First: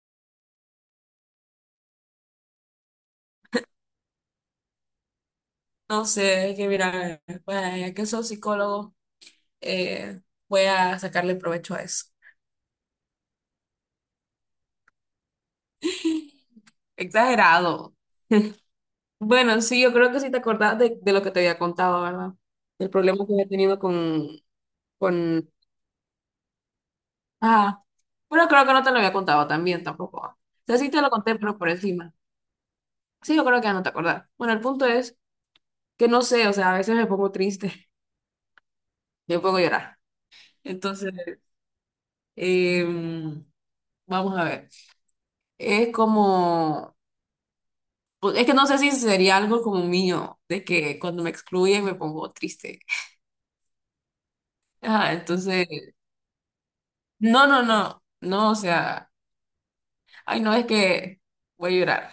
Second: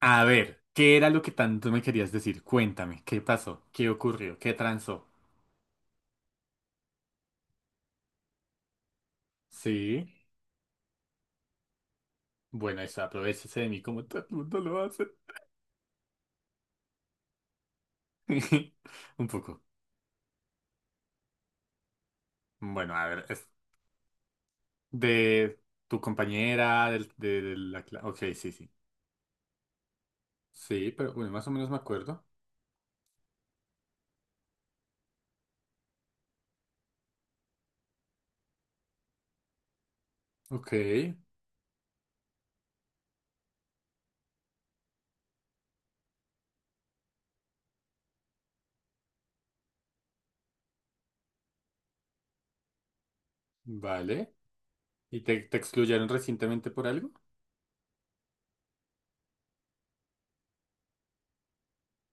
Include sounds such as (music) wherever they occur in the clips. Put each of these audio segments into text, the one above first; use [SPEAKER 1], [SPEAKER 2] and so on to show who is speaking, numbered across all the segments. [SPEAKER 1] A ver, ¿qué era lo que tanto me querías decir? Cuéntame, ¿qué pasó? ¿Qué ocurrió? ¿Qué transó?
[SPEAKER 2] No sé, es que mira, pues, ya que soy psicólogo,
[SPEAKER 1] Sí.
[SPEAKER 2] eh, voy a sacarle provecho a eso.
[SPEAKER 1] Bueno, eso, aprovéchese de mí como todo el mundo lo hace.
[SPEAKER 2] (laughs) Exagerado. (laughs)
[SPEAKER 1] (laughs) Un
[SPEAKER 2] Bueno,
[SPEAKER 1] poco.
[SPEAKER 2] sí, yo creo que sí te acordás de lo que te había contado, ¿verdad? El
[SPEAKER 1] Bueno, a ver,
[SPEAKER 2] problema que
[SPEAKER 1] es
[SPEAKER 2] había tenido con...
[SPEAKER 1] de tu compañera, de
[SPEAKER 2] Ah,
[SPEAKER 1] la clase. Ok,
[SPEAKER 2] bueno,
[SPEAKER 1] sí,
[SPEAKER 2] creo
[SPEAKER 1] sí.
[SPEAKER 2] que no te lo había contado también tampoco. ¿Ah? O sea, sí
[SPEAKER 1] Sí,
[SPEAKER 2] te lo
[SPEAKER 1] pero bueno,
[SPEAKER 2] conté,
[SPEAKER 1] más o
[SPEAKER 2] pero por
[SPEAKER 1] menos me
[SPEAKER 2] encima.
[SPEAKER 1] acuerdo.
[SPEAKER 2] Sí, yo creo que ya no te acordás. Bueno, el punto es que no sé, o sea, a veces me pongo triste, (laughs) me pongo a llorar.
[SPEAKER 1] Ok,
[SPEAKER 2] Entonces, em, vamos a ver. Es como... Pues, es que no sé si sería algo como mío, de que cuando me excluyen me pongo triste. (laughs)
[SPEAKER 1] vale.
[SPEAKER 2] Ajá,
[SPEAKER 1] ¿Y te
[SPEAKER 2] entonces,
[SPEAKER 1] excluyeron recientemente por algo?
[SPEAKER 2] no, o sea, ay, no, es que voy a llorar.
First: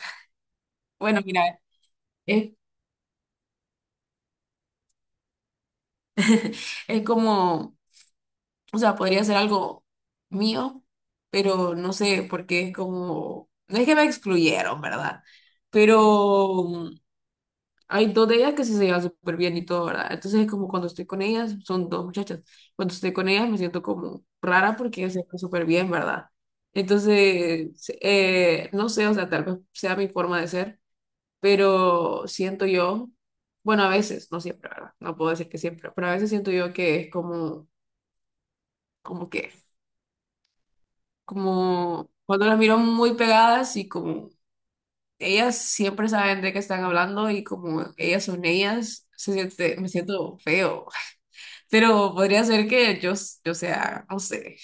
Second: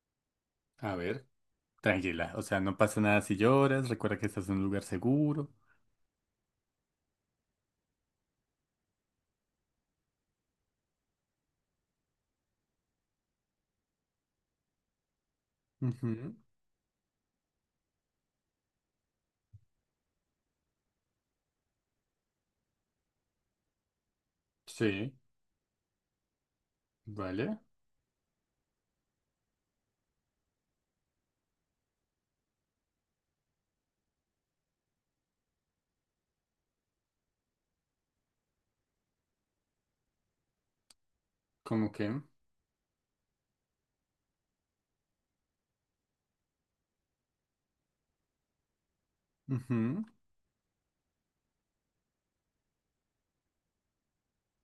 [SPEAKER 1] A
[SPEAKER 2] Bueno,
[SPEAKER 1] ver,
[SPEAKER 2] mira,
[SPEAKER 1] tranquila, o
[SPEAKER 2] es,
[SPEAKER 1] sea, no pasa nada si lloras, recuerda que estás en un lugar seguro.
[SPEAKER 2] es como, o sea, podría ser algo mío, pero no sé, porque es como, no es que me excluyeron, ¿verdad?
[SPEAKER 1] Ujú,
[SPEAKER 2] Pero hay dos de ellas que sí se llevan súper bien y todo, ¿verdad? Entonces es como cuando estoy con ellas, son dos muchachas, cuando estoy con ellas me siento como rara porque ellas
[SPEAKER 1] sí,
[SPEAKER 2] se llevan súper bien, ¿verdad?
[SPEAKER 1] vale.
[SPEAKER 2] Entonces, no sé, o sea, tal vez sea mi forma de ser, pero siento yo, bueno, a veces, no siempre, ¿verdad? No puedo decir que siempre, pero a veces siento yo que es como, como que,
[SPEAKER 1] ¿Cómo
[SPEAKER 2] como
[SPEAKER 1] que?
[SPEAKER 2] cuando las miro muy pegadas y como ellas siempre saben de qué están hablando y como ellas son ellas, se siente, me
[SPEAKER 1] Ujú.
[SPEAKER 2] siento feo. Pero podría ser que yo, yo sea, no sé.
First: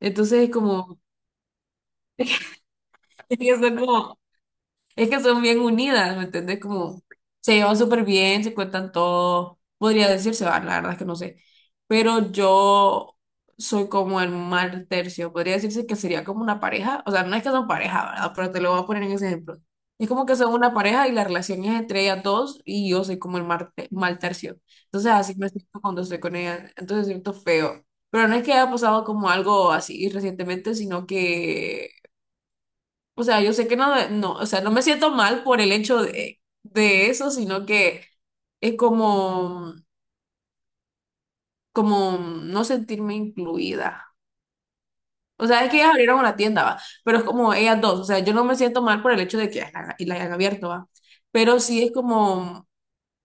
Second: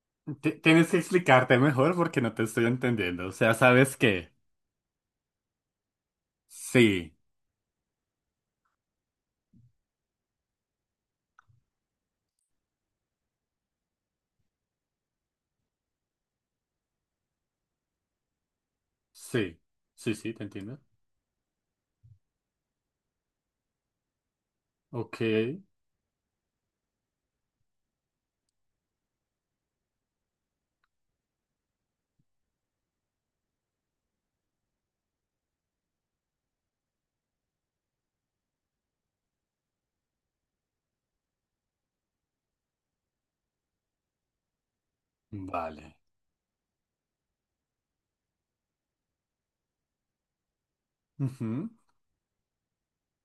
[SPEAKER 2] Entonces,
[SPEAKER 1] Tienes que
[SPEAKER 2] como,
[SPEAKER 1] explicarte mejor porque no te estoy entendiendo.
[SPEAKER 2] (laughs)
[SPEAKER 1] O sea,
[SPEAKER 2] pienso
[SPEAKER 1] ¿sabes
[SPEAKER 2] como,
[SPEAKER 1] qué?
[SPEAKER 2] es que son bien unidas, ¿me entendés? Como
[SPEAKER 1] Sí,
[SPEAKER 2] se llevan súper bien, se cuentan todo. Podría decirse, va, la verdad es que no sé. Pero yo soy como el mal tercio. Podría decirse que sería como una pareja. O sea, no es que son pareja, ¿verdad? Pero te lo voy a poner en ese ejemplo.
[SPEAKER 1] sí,
[SPEAKER 2] Es
[SPEAKER 1] sí,
[SPEAKER 2] como
[SPEAKER 1] sí,
[SPEAKER 2] que
[SPEAKER 1] te
[SPEAKER 2] son una
[SPEAKER 1] entiendo.
[SPEAKER 2] pareja y la relación es entre ellas dos y yo soy como el mal tercio. Entonces
[SPEAKER 1] Ok,
[SPEAKER 2] así me siento cuando estoy con ellas. Entonces siento feo. Pero no es que haya pasado como algo así recientemente, sino que o sea, yo sé que no, no, o sea, no me siento mal por el hecho de eso, sino que es como, como no sentirme incluida. O sea, es que ellas
[SPEAKER 1] vale.
[SPEAKER 2] abrieron una tienda, va, pero es como ellas dos, o sea, yo no me siento mal por el hecho de que ellas y la hayan abierto, va, pero
[SPEAKER 1] Ujú.
[SPEAKER 2] sí es como,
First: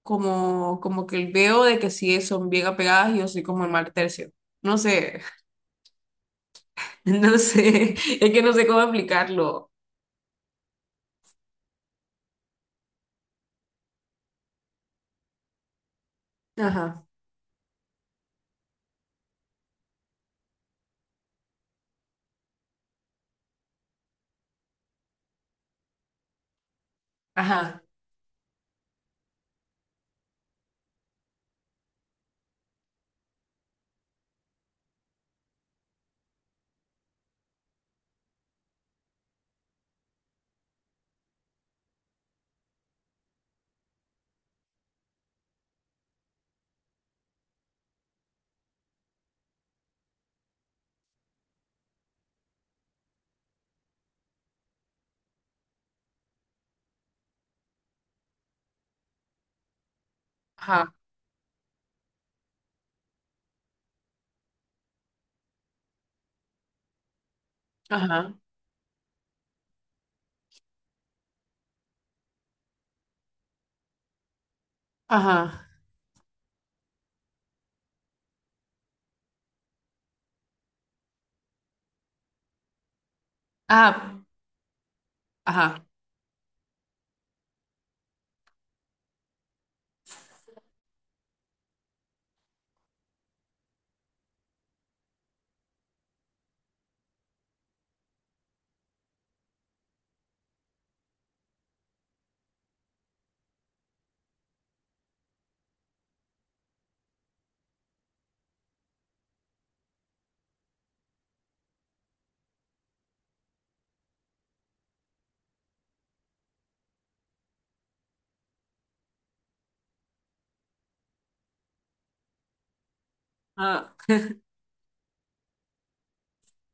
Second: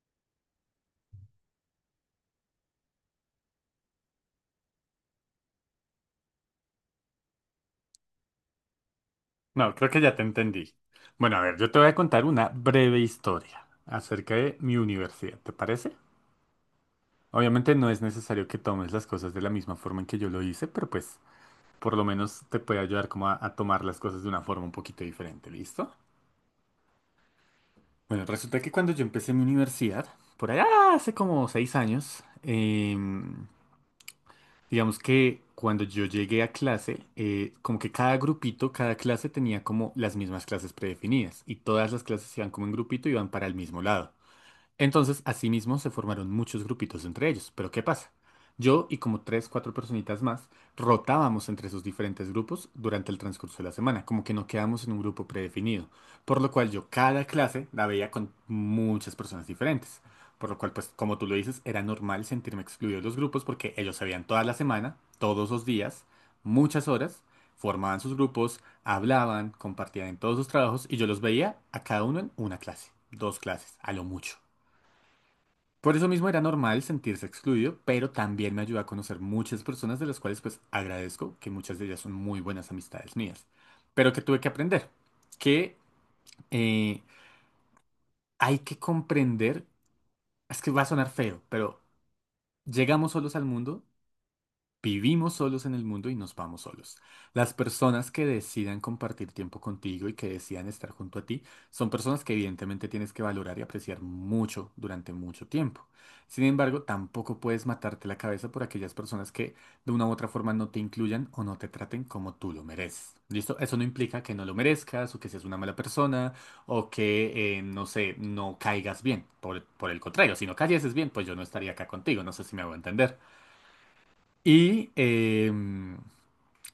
[SPEAKER 2] como que veo de que sí son bien apegadas y yo soy como el mal tercio. No sé, (laughs) no sé, es que no sé cómo explicarlo.
[SPEAKER 1] No, creo que ya te entendí. Bueno, a ver, yo te voy a contar una breve historia acerca de mi universidad, ¿te parece?
[SPEAKER 2] Ajá,
[SPEAKER 1] Obviamente no es necesario que tomes las cosas de la misma forma en que yo lo hice, pero pues por lo menos te puede ayudar como a tomar las cosas de una forma un poquito diferente, ¿listo?
[SPEAKER 2] ajá,
[SPEAKER 1] Bueno, resulta que cuando yo empecé mi universidad, por allá hace como 6 años, digamos que cuando yo llegué a clase, como que cada grupito, cada clase tenía como las mismas clases predefinidas y todas las clases iban como en grupito y iban para el mismo lado. Entonces, asimismo, se formaron muchos grupitos entre ellos. Pero ¿qué pasa? Yo y como tres, cuatro personitas más rotábamos entre esos diferentes grupos durante el transcurso de la semana, como que no quedamos en un grupo predefinido. Por lo cual yo cada clase la veía con muchas personas diferentes. Por lo cual, pues,
[SPEAKER 2] ajá,
[SPEAKER 1] como tú lo dices, era normal sentirme excluido de los grupos porque ellos se veían toda la semana, todos los días, muchas horas, formaban sus
[SPEAKER 2] ajá,
[SPEAKER 1] grupos, hablaban, compartían en todos sus trabajos y yo los veía a cada uno en una clase, dos clases, a lo mucho.
[SPEAKER 2] ajá,
[SPEAKER 1] Por eso mismo era normal sentirse excluido, pero también me ayudó a conocer muchas personas de las cuales pues agradezco que muchas de ellas son muy buenas amistades mías. Pero
[SPEAKER 2] ajá,
[SPEAKER 1] que tuve que aprender, que
[SPEAKER 2] ajá.
[SPEAKER 1] eh, hay que comprender, es que va a sonar feo, pero llegamos solos al mundo. Vivimos solos en el mundo y nos vamos solos. Las personas que decidan compartir tiempo contigo y que decidan estar junto a ti son personas que evidentemente tienes que valorar y apreciar mucho durante mucho tiempo. Sin embargo, tampoco puedes matarte la cabeza por aquellas personas que de una u otra forma no te incluyan o no te traten como tú lo mereces. ¿Listo? Eso no implica que no lo merezcas o que seas una mala persona o que, no sé, no caigas bien. Por el contrario, si no cayeses bien, pues yo no estaría acá contigo. No sé si me hago entender.
[SPEAKER 2] Ah,
[SPEAKER 1] Y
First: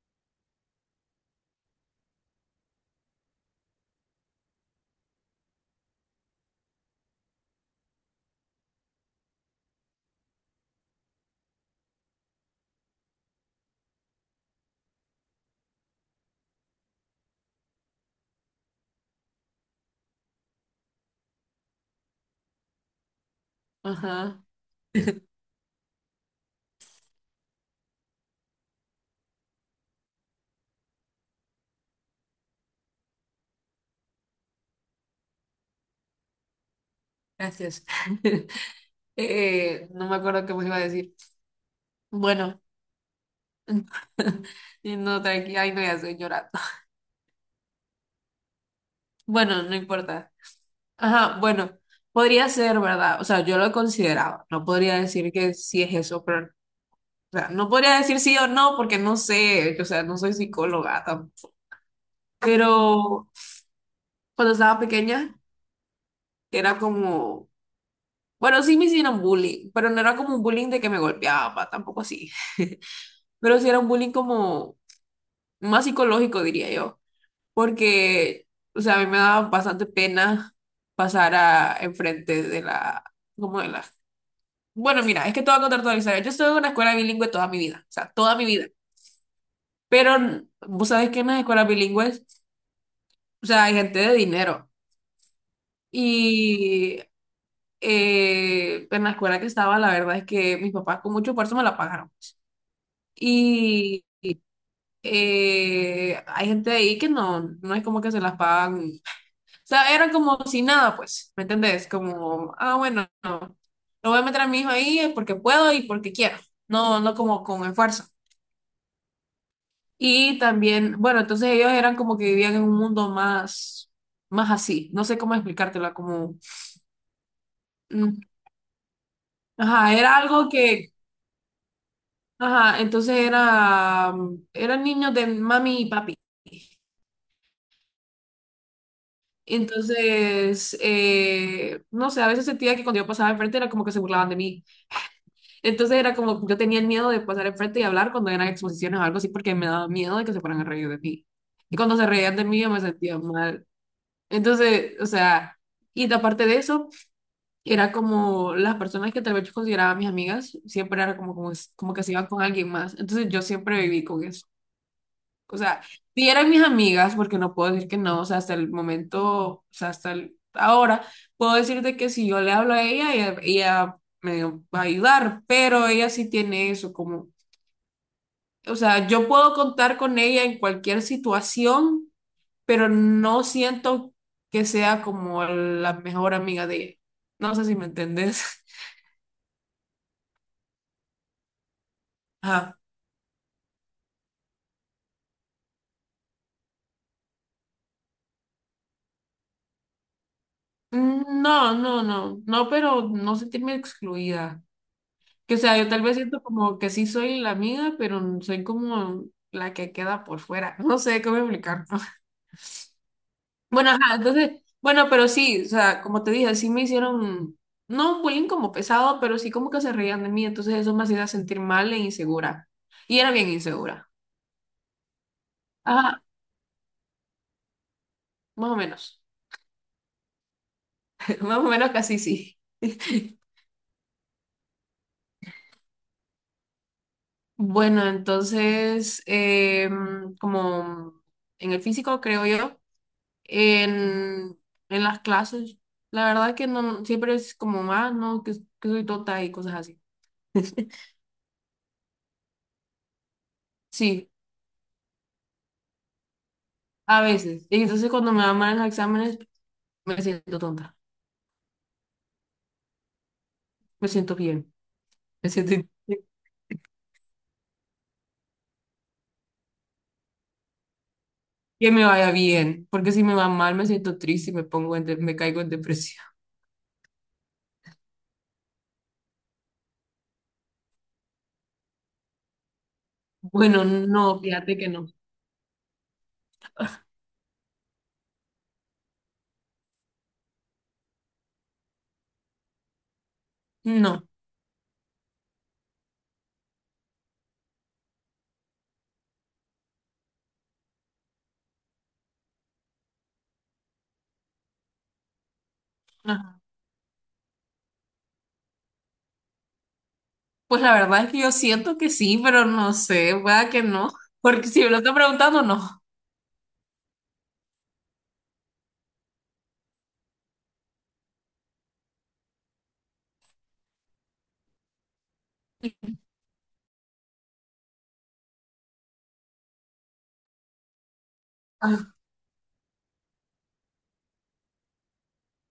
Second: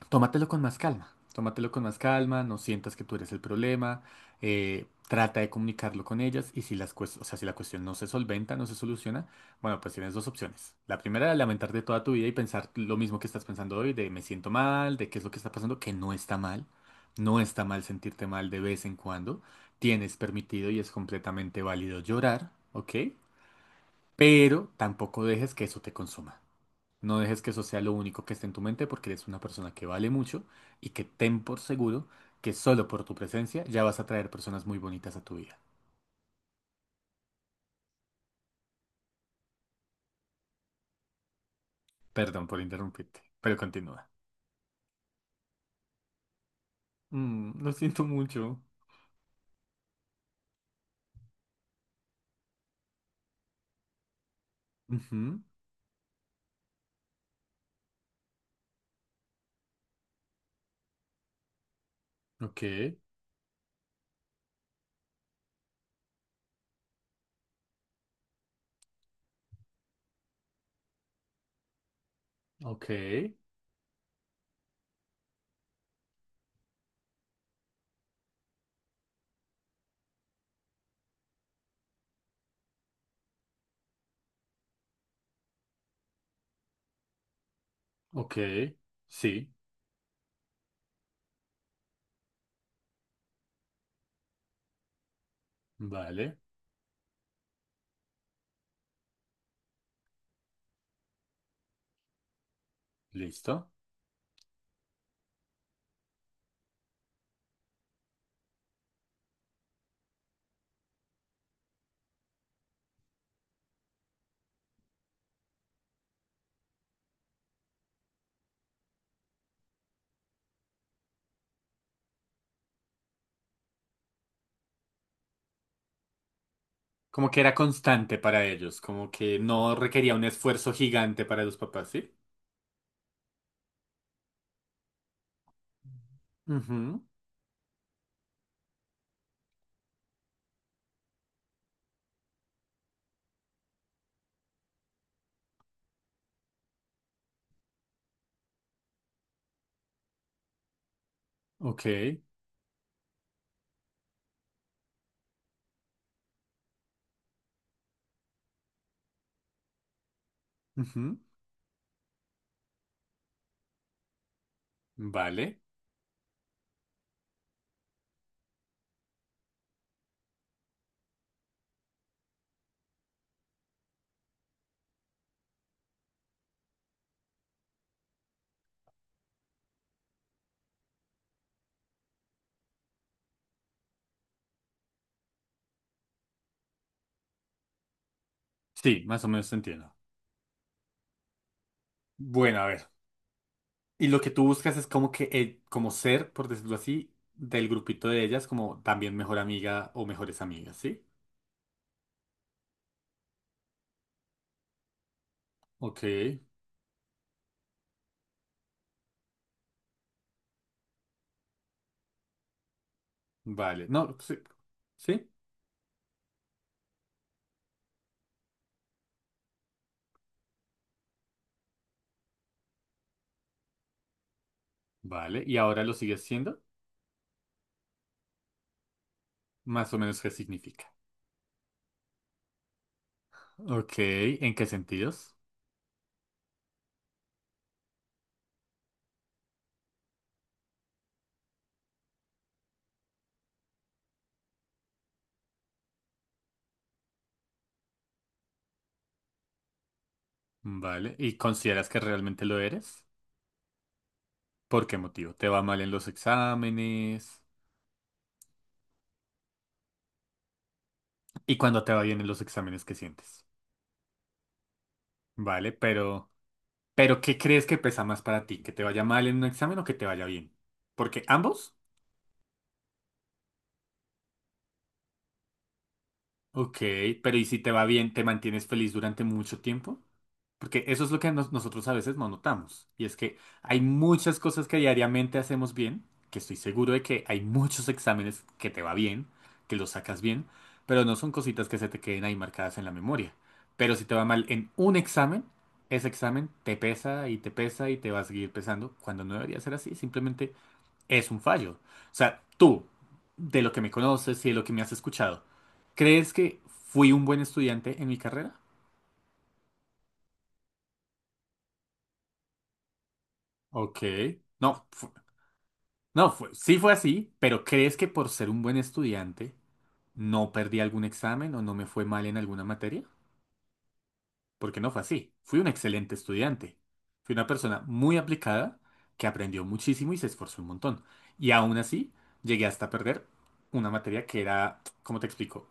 [SPEAKER 1] tómatelo con más calma, tómatelo con más calma, no sientas que tú eres el problema, trata de comunicarlo con ellas y si o sea, si la cuestión no se solventa, no se soluciona, bueno, pues tienes dos opciones. La primera, lamentarte toda tu vida y pensar lo mismo que estás pensando hoy, de me siento mal, de qué es lo que está pasando, que no está mal, no está mal sentirte mal de vez en cuando, tienes permitido y es completamente válido llorar, ¿ok?
[SPEAKER 2] ajá,
[SPEAKER 1] Pero tampoco dejes que eso te consuma. No dejes que eso sea lo único que esté en tu mente porque eres una persona que vale mucho y que ten por seguro que solo por tu presencia ya vas a traer personas muy bonitas a tu vida.
[SPEAKER 2] gracias. (laughs) No me acuerdo qué me iba a decir.
[SPEAKER 1] Perdón por
[SPEAKER 2] Bueno,
[SPEAKER 1] interrumpirte, pero continúa.
[SPEAKER 2] (laughs) y no, tranqui, ay, no, ya estoy llorando. (laughs)
[SPEAKER 1] Mm, lo siento mucho.
[SPEAKER 2] Bueno, no importa. Ajá, bueno, podría ser, ¿verdad? O sea, yo lo consideraba. No podría decir
[SPEAKER 1] Ujú,
[SPEAKER 2] que sí es eso, pero, o sea, no podría decir sí o no porque no sé, o sea, no soy psicóloga tampoco.
[SPEAKER 1] ok,
[SPEAKER 2] Pero cuando estaba pequeña, era como, bueno, sí me hicieron bullying, pero no era como un bullying de que me golpeaba, tampoco así.
[SPEAKER 1] ok,
[SPEAKER 2] Pero sí era un bullying como más psicológico, diría yo, porque, o sea, a mí me daba bastante pena pasar a enfrente de la, como de la... Bueno, mira, es que te voy a contar toda la historia. Yo estuve en una escuela bilingüe toda mi vida, o sea, toda
[SPEAKER 1] ok.
[SPEAKER 2] mi vida,
[SPEAKER 1] Sí,
[SPEAKER 2] pero vos sabés que en las escuelas bilingües, o sea, hay gente de dinero
[SPEAKER 1] vale,
[SPEAKER 2] y en la escuela que estaba, la verdad es que mis papás con mucho esfuerzo me la pagaron.
[SPEAKER 1] listo.
[SPEAKER 2] Y hay gente ahí que no, no es como que se las pagan sea, era como si nada, pues, ¿me entendés? Como, ah, bueno, no, lo voy a meter a mi hijo ahí porque puedo y porque quiero, no, no como con esfuerzo. Y también, bueno, entonces ellos eran como que vivían en un mundo más, más así, no sé cómo explicártela, como,
[SPEAKER 1] Como que era constante
[SPEAKER 2] mm,
[SPEAKER 1] para ellos, como que no
[SPEAKER 2] ajá,
[SPEAKER 1] requería
[SPEAKER 2] era
[SPEAKER 1] un
[SPEAKER 2] algo
[SPEAKER 1] esfuerzo
[SPEAKER 2] que,
[SPEAKER 1] gigante para los papás, ¿sí?
[SPEAKER 2] ajá, entonces era, mm, eran niños de mami y papi.
[SPEAKER 1] Ujú,
[SPEAKER 2] Entonces, no sé, a veces sentía que cuando yo pasaba enfrente era como que se burlaban de mí. Entonces era como, yo tenía el miedo de pasar enfrente y hablar cuando eran exposiciones o algo así, porque me daba miedo de que se fueran a reír de mí. Y
[SPEAKER 1] ok,
[SPEAKER 2] cuando se reían de mí, yo me sentía mal. Entonces, o sea, y aparte de eso, era como las personas que tal vez yo consideraba mis amigas, siempre
[SPEAKER 1] ujú,
[SPEAKER 2] era como, como que se iban con alguien más. Entonces yo siempre viví con eso. O
[SPEAKER 1] vale.
[SPEAKER 2] sea, sí eran mis amigas, porque no puedo decir que no, o sea, hasta el momento, o sea, ahora, puedo decirte que si yo le hablo a ella, ella me va a ayudar, pero ella sí tiene eso como, o sea, yo puedo contar con ella en cualquier situación, pero no siento que sea como la mejor amiga de ella. No sé si me entendés.
[SPEAKER 1] Sí, más o menos te entiendo.
[SPEAKER 2] (laughs)
[SPEAKER 1] Bueno, a
[SPEAKER 2] Ajá.
[SPEAKER 1] ver. Y lo que tú buscas es como que, como ser, por decirlo así, del grupito de ellas, como también mejor amiga o mejores amigas, ¿sí?
[SPEAKER 2] Mm, no, no, pero no sentirme excluida. Que o sea, yo
[SPEAKER 1] Ok,
[SPEAKER 2] tal vez siento como que sí soy la amiga, pero soy como la que queda por fuera. (laughs) No sé cómo explicar. (laughs)
[SPEAKER 1] vale.
[SPEAKER 2] Bueno, ajá,
[SPEAKER 1] No, sí,
[SPEAKER 2] entonces, bueno, pero
[SPEAKER 1] sí,
[SPEAKER 2] sí, o sea, como te dije, sí me hicieron, no bullying como pesado, pero sí como que se reían de mí, entonces eso me hacía sentir mal e insegura. Y era bien insegura.
[SPEAKER 1] vale. ¿Y ahora lo
[SPEAKER 2] Ajá,
[SPEAKER 1] sigues siendo?
[SPEAKER 2] más o menos.
[SPEAKER 1] Más o menos, ¿qué significa?
[SPEAKER 2] (laughs) Más o menos casi sí. (laughs)
[SPEAKER 1] Ok, ¿en qué sentidos?
[SPEAKER 2] Bueno, entonces, como en el físico, creo yo. en, en las clases. La verdad que no, siempre es como más, ¿no? Que soy tonta y cosas así.
[SPEAKER 1] Vale. ¿Y consideras que realmente lo eres?
[SPEAKER 2] Sí,
[SPEAKER 1] ¿Por qué motivo? ¿Te va mal en los
[SPEAKER 2] a
[SPEAKER 1] exámenes?
[SPEAKER 2] veces. Y entonces cuando me van mal en los exámenes, me siento tonta,
[SPEAKER 1] ¿Y cuando te va bien en los exámenes, qué sientes?
[SPEAKER 2] me siento bien, me
[SPEAKER 1] Vale,
[SPEAKER 2] siento in-
[SPEAKER 1] pero ¿qué crees que pesa más para ti? ¿Que te vaya mal en un examen o que te vaya bien? Porque ambos...
[SPEAKER 2] que me vaya bien, porque si me va mal me siento triste y me pongo me caigo en depresión. (laughs)
[SPEAKER 1] Ok, pero ¿y si te va bien, te mantienes feliz durante mucho tiempo? Porque eso es lo que nosotros a veces no notamos. Y es que hay
[SPEAKER 2] Bueno,
[SPEAKER 1] muchas
[SPEAKER 2] no,
[SPEAKER 1] cosas que
[SPEAKER 2] fíjate que no.
[SPEAKER 1] diariamente hacemos bien, que estoy seguro de que hay muchos exámenes que te va bien, que los sacas bien, pero no son cositas que se te queden ahí marcadas en la memoria. Pero si te va
[SPEAKER 2] No.
[SPEAKER 1] mal en un examen, ese examen te pesa y te pesa y te va a seguir pesando, cuando no debería ser así. Simplemente es un fallo. O sea, tú, de lo que me conoces y de lo que me has escuchado, ¿crees
[SPEAKER 2] Ajá.
[SPEAKER 1] que fui un buen estudiante en mi carrera?
[SPEAKER 2] Pues la verdad es que yo siento que sí, pero no sé, pueda que
[SPEAKER 1] Ok.
[SPEAKER 2] no, porque si
[SPEAKER 1] No,
[SPEAKER 2] me lo
[SPEAKER 1] fu-
[SPEAKER 2] están preguntando, no.
[SPEAKER 1] no, fue- sí fue así, pero ¿crees que por ser un buen estudiante no perdí algún examen o no me fue mal en alguna materia? Porque no fue así. Fui un excelente estudiante. Fui una persona muy aplicada que aprendió muchísimo y se esforzó un montón. Y aún así,
[SPEAKER 2] Ajá.
[SPEAKER 1] llegué hasta perder una materia que era, ¿cómo te explico?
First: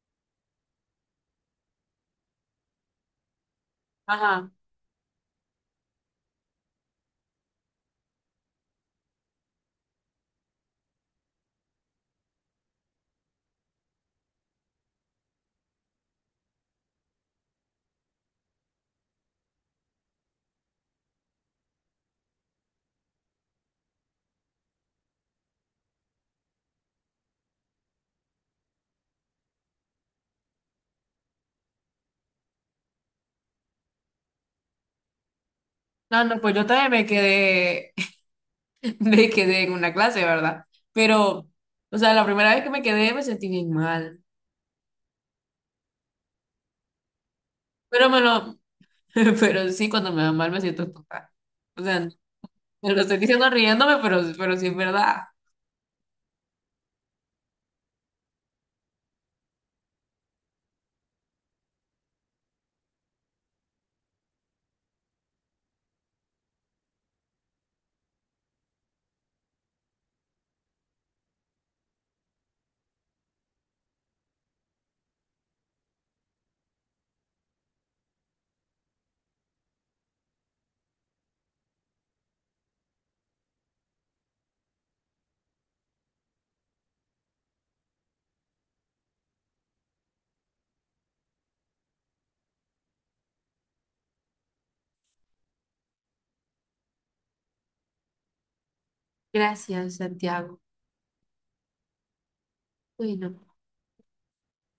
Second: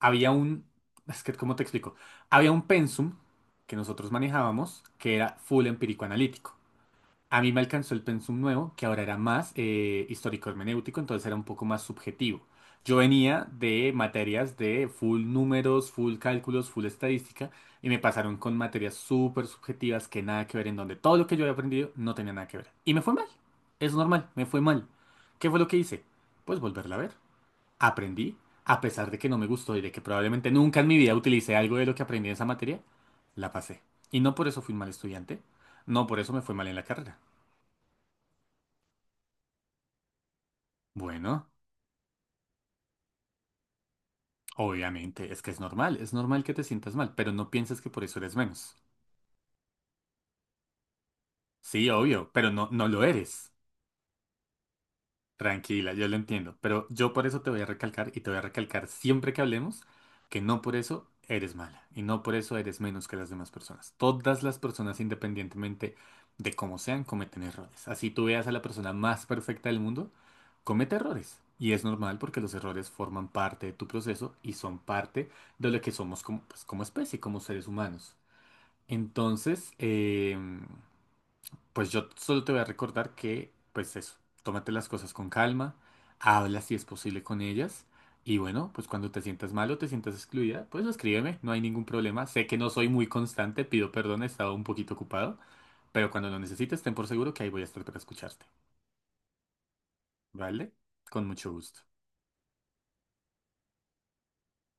[SPEAKER 1] Había un, es que, ¿cómo te explico? Había un pensum que nosotros
[SPEAKER 2] Ajá.
[SPEAKER 1] manejábamos que era full empírico analítico. A mí me alcanzó el pensum nuevo, que ahora era más histórico hermenéutico, entonces era un poco más subjetivo. Yo venía de materias de full números, full cálculos, full estadística, y me pasaron con materias súper subjetivas que nada que ver, en donde todo lo que yo había aprendido no tenía nada que ver. Y me fue mal. Es normal, me fue mal. ¿Qué fue lo que hice? Pues volverla a ver. Aprendí, a pesar de que no me gustó y de que probablemente nunca en mi vida utilicé algo de lo que aprendí en esa materia, la pasé. Y no por eso fui un mal estudiante, no por
[SPEAKER 2] No,
[SPEAKER 1] eso
[SPEAKER 2] no,
[SPEAKER 1] me fue
[SPEAKER 2] pues yo
[SPEAKER 1] mal en la
[SPEAKER 2] también
[SPEAKER 1] carrera.
[SPEAKER 2] me quedé en una clase, ¿verdad? Pero,
[SPEAKER 1] Bueno,
[SPEAKER 2] o sea, la primera vez que me quedé me sentí bien mal.
[SPEAKER 1] obviamente, es que es normal que te sientas mal, pero no pienses que por
[SPEAKER 2] Pero
[SPEAKER 1] eso
[SPEAKER 2] me
[SPEAKER 1] eres
[SPEAKER 2] lo,
[SPEAKER 1] menos.
[SPEAKER 2] (laughs) pero sí, cuando me va mal me siento total. O
[SPEAKER 1] Sí,
[SPEAKER 2] sea,
[SPEAKER 1] obvio, pero no, no
[SPEAKER 2] me lo
[SPEAKER 1] lo
[SPEAKER 2] estoy diciendo
[SPEAKER 1] eres.
[SPEAKER 2] riéndome, pero sí es verdad.
[SPEAKER 1] Tranquila, yo lo entiendo, pero yo por eso te voy a recalcar y te voy a recalcar siempre que hablemos que no por eso eres mala y no por eso eres menos que las demás personas. Todas las personas, independientemente de cómo sean, cometen errores. Así tú veas a la persona más perfecta del mundo, comete errores. Y es normal porque los errores forman parte de tu proceso y son parte de lo que somos como, pues, como especie, como seres humanos. Entonces, pues yo solo te voy a recordar que, pues eso, tómate las cosas con calma, habla si es posible con ellas y bueno, pues cuando te sientas mal o te sientas excluida, pues escríbeme, no hay ningún problema. Sé que no soy muy constante, pido perdón, he estado un poquito ocupado, pero cuando lo necesites, ten por seguro que ahí voy a estar para escucharte,
[SPEAKER 2] Gracias, Santiago.
[SPEAKER 1] ¿vale? Con mucho gusto.
[SPEAKER 2] Bueno.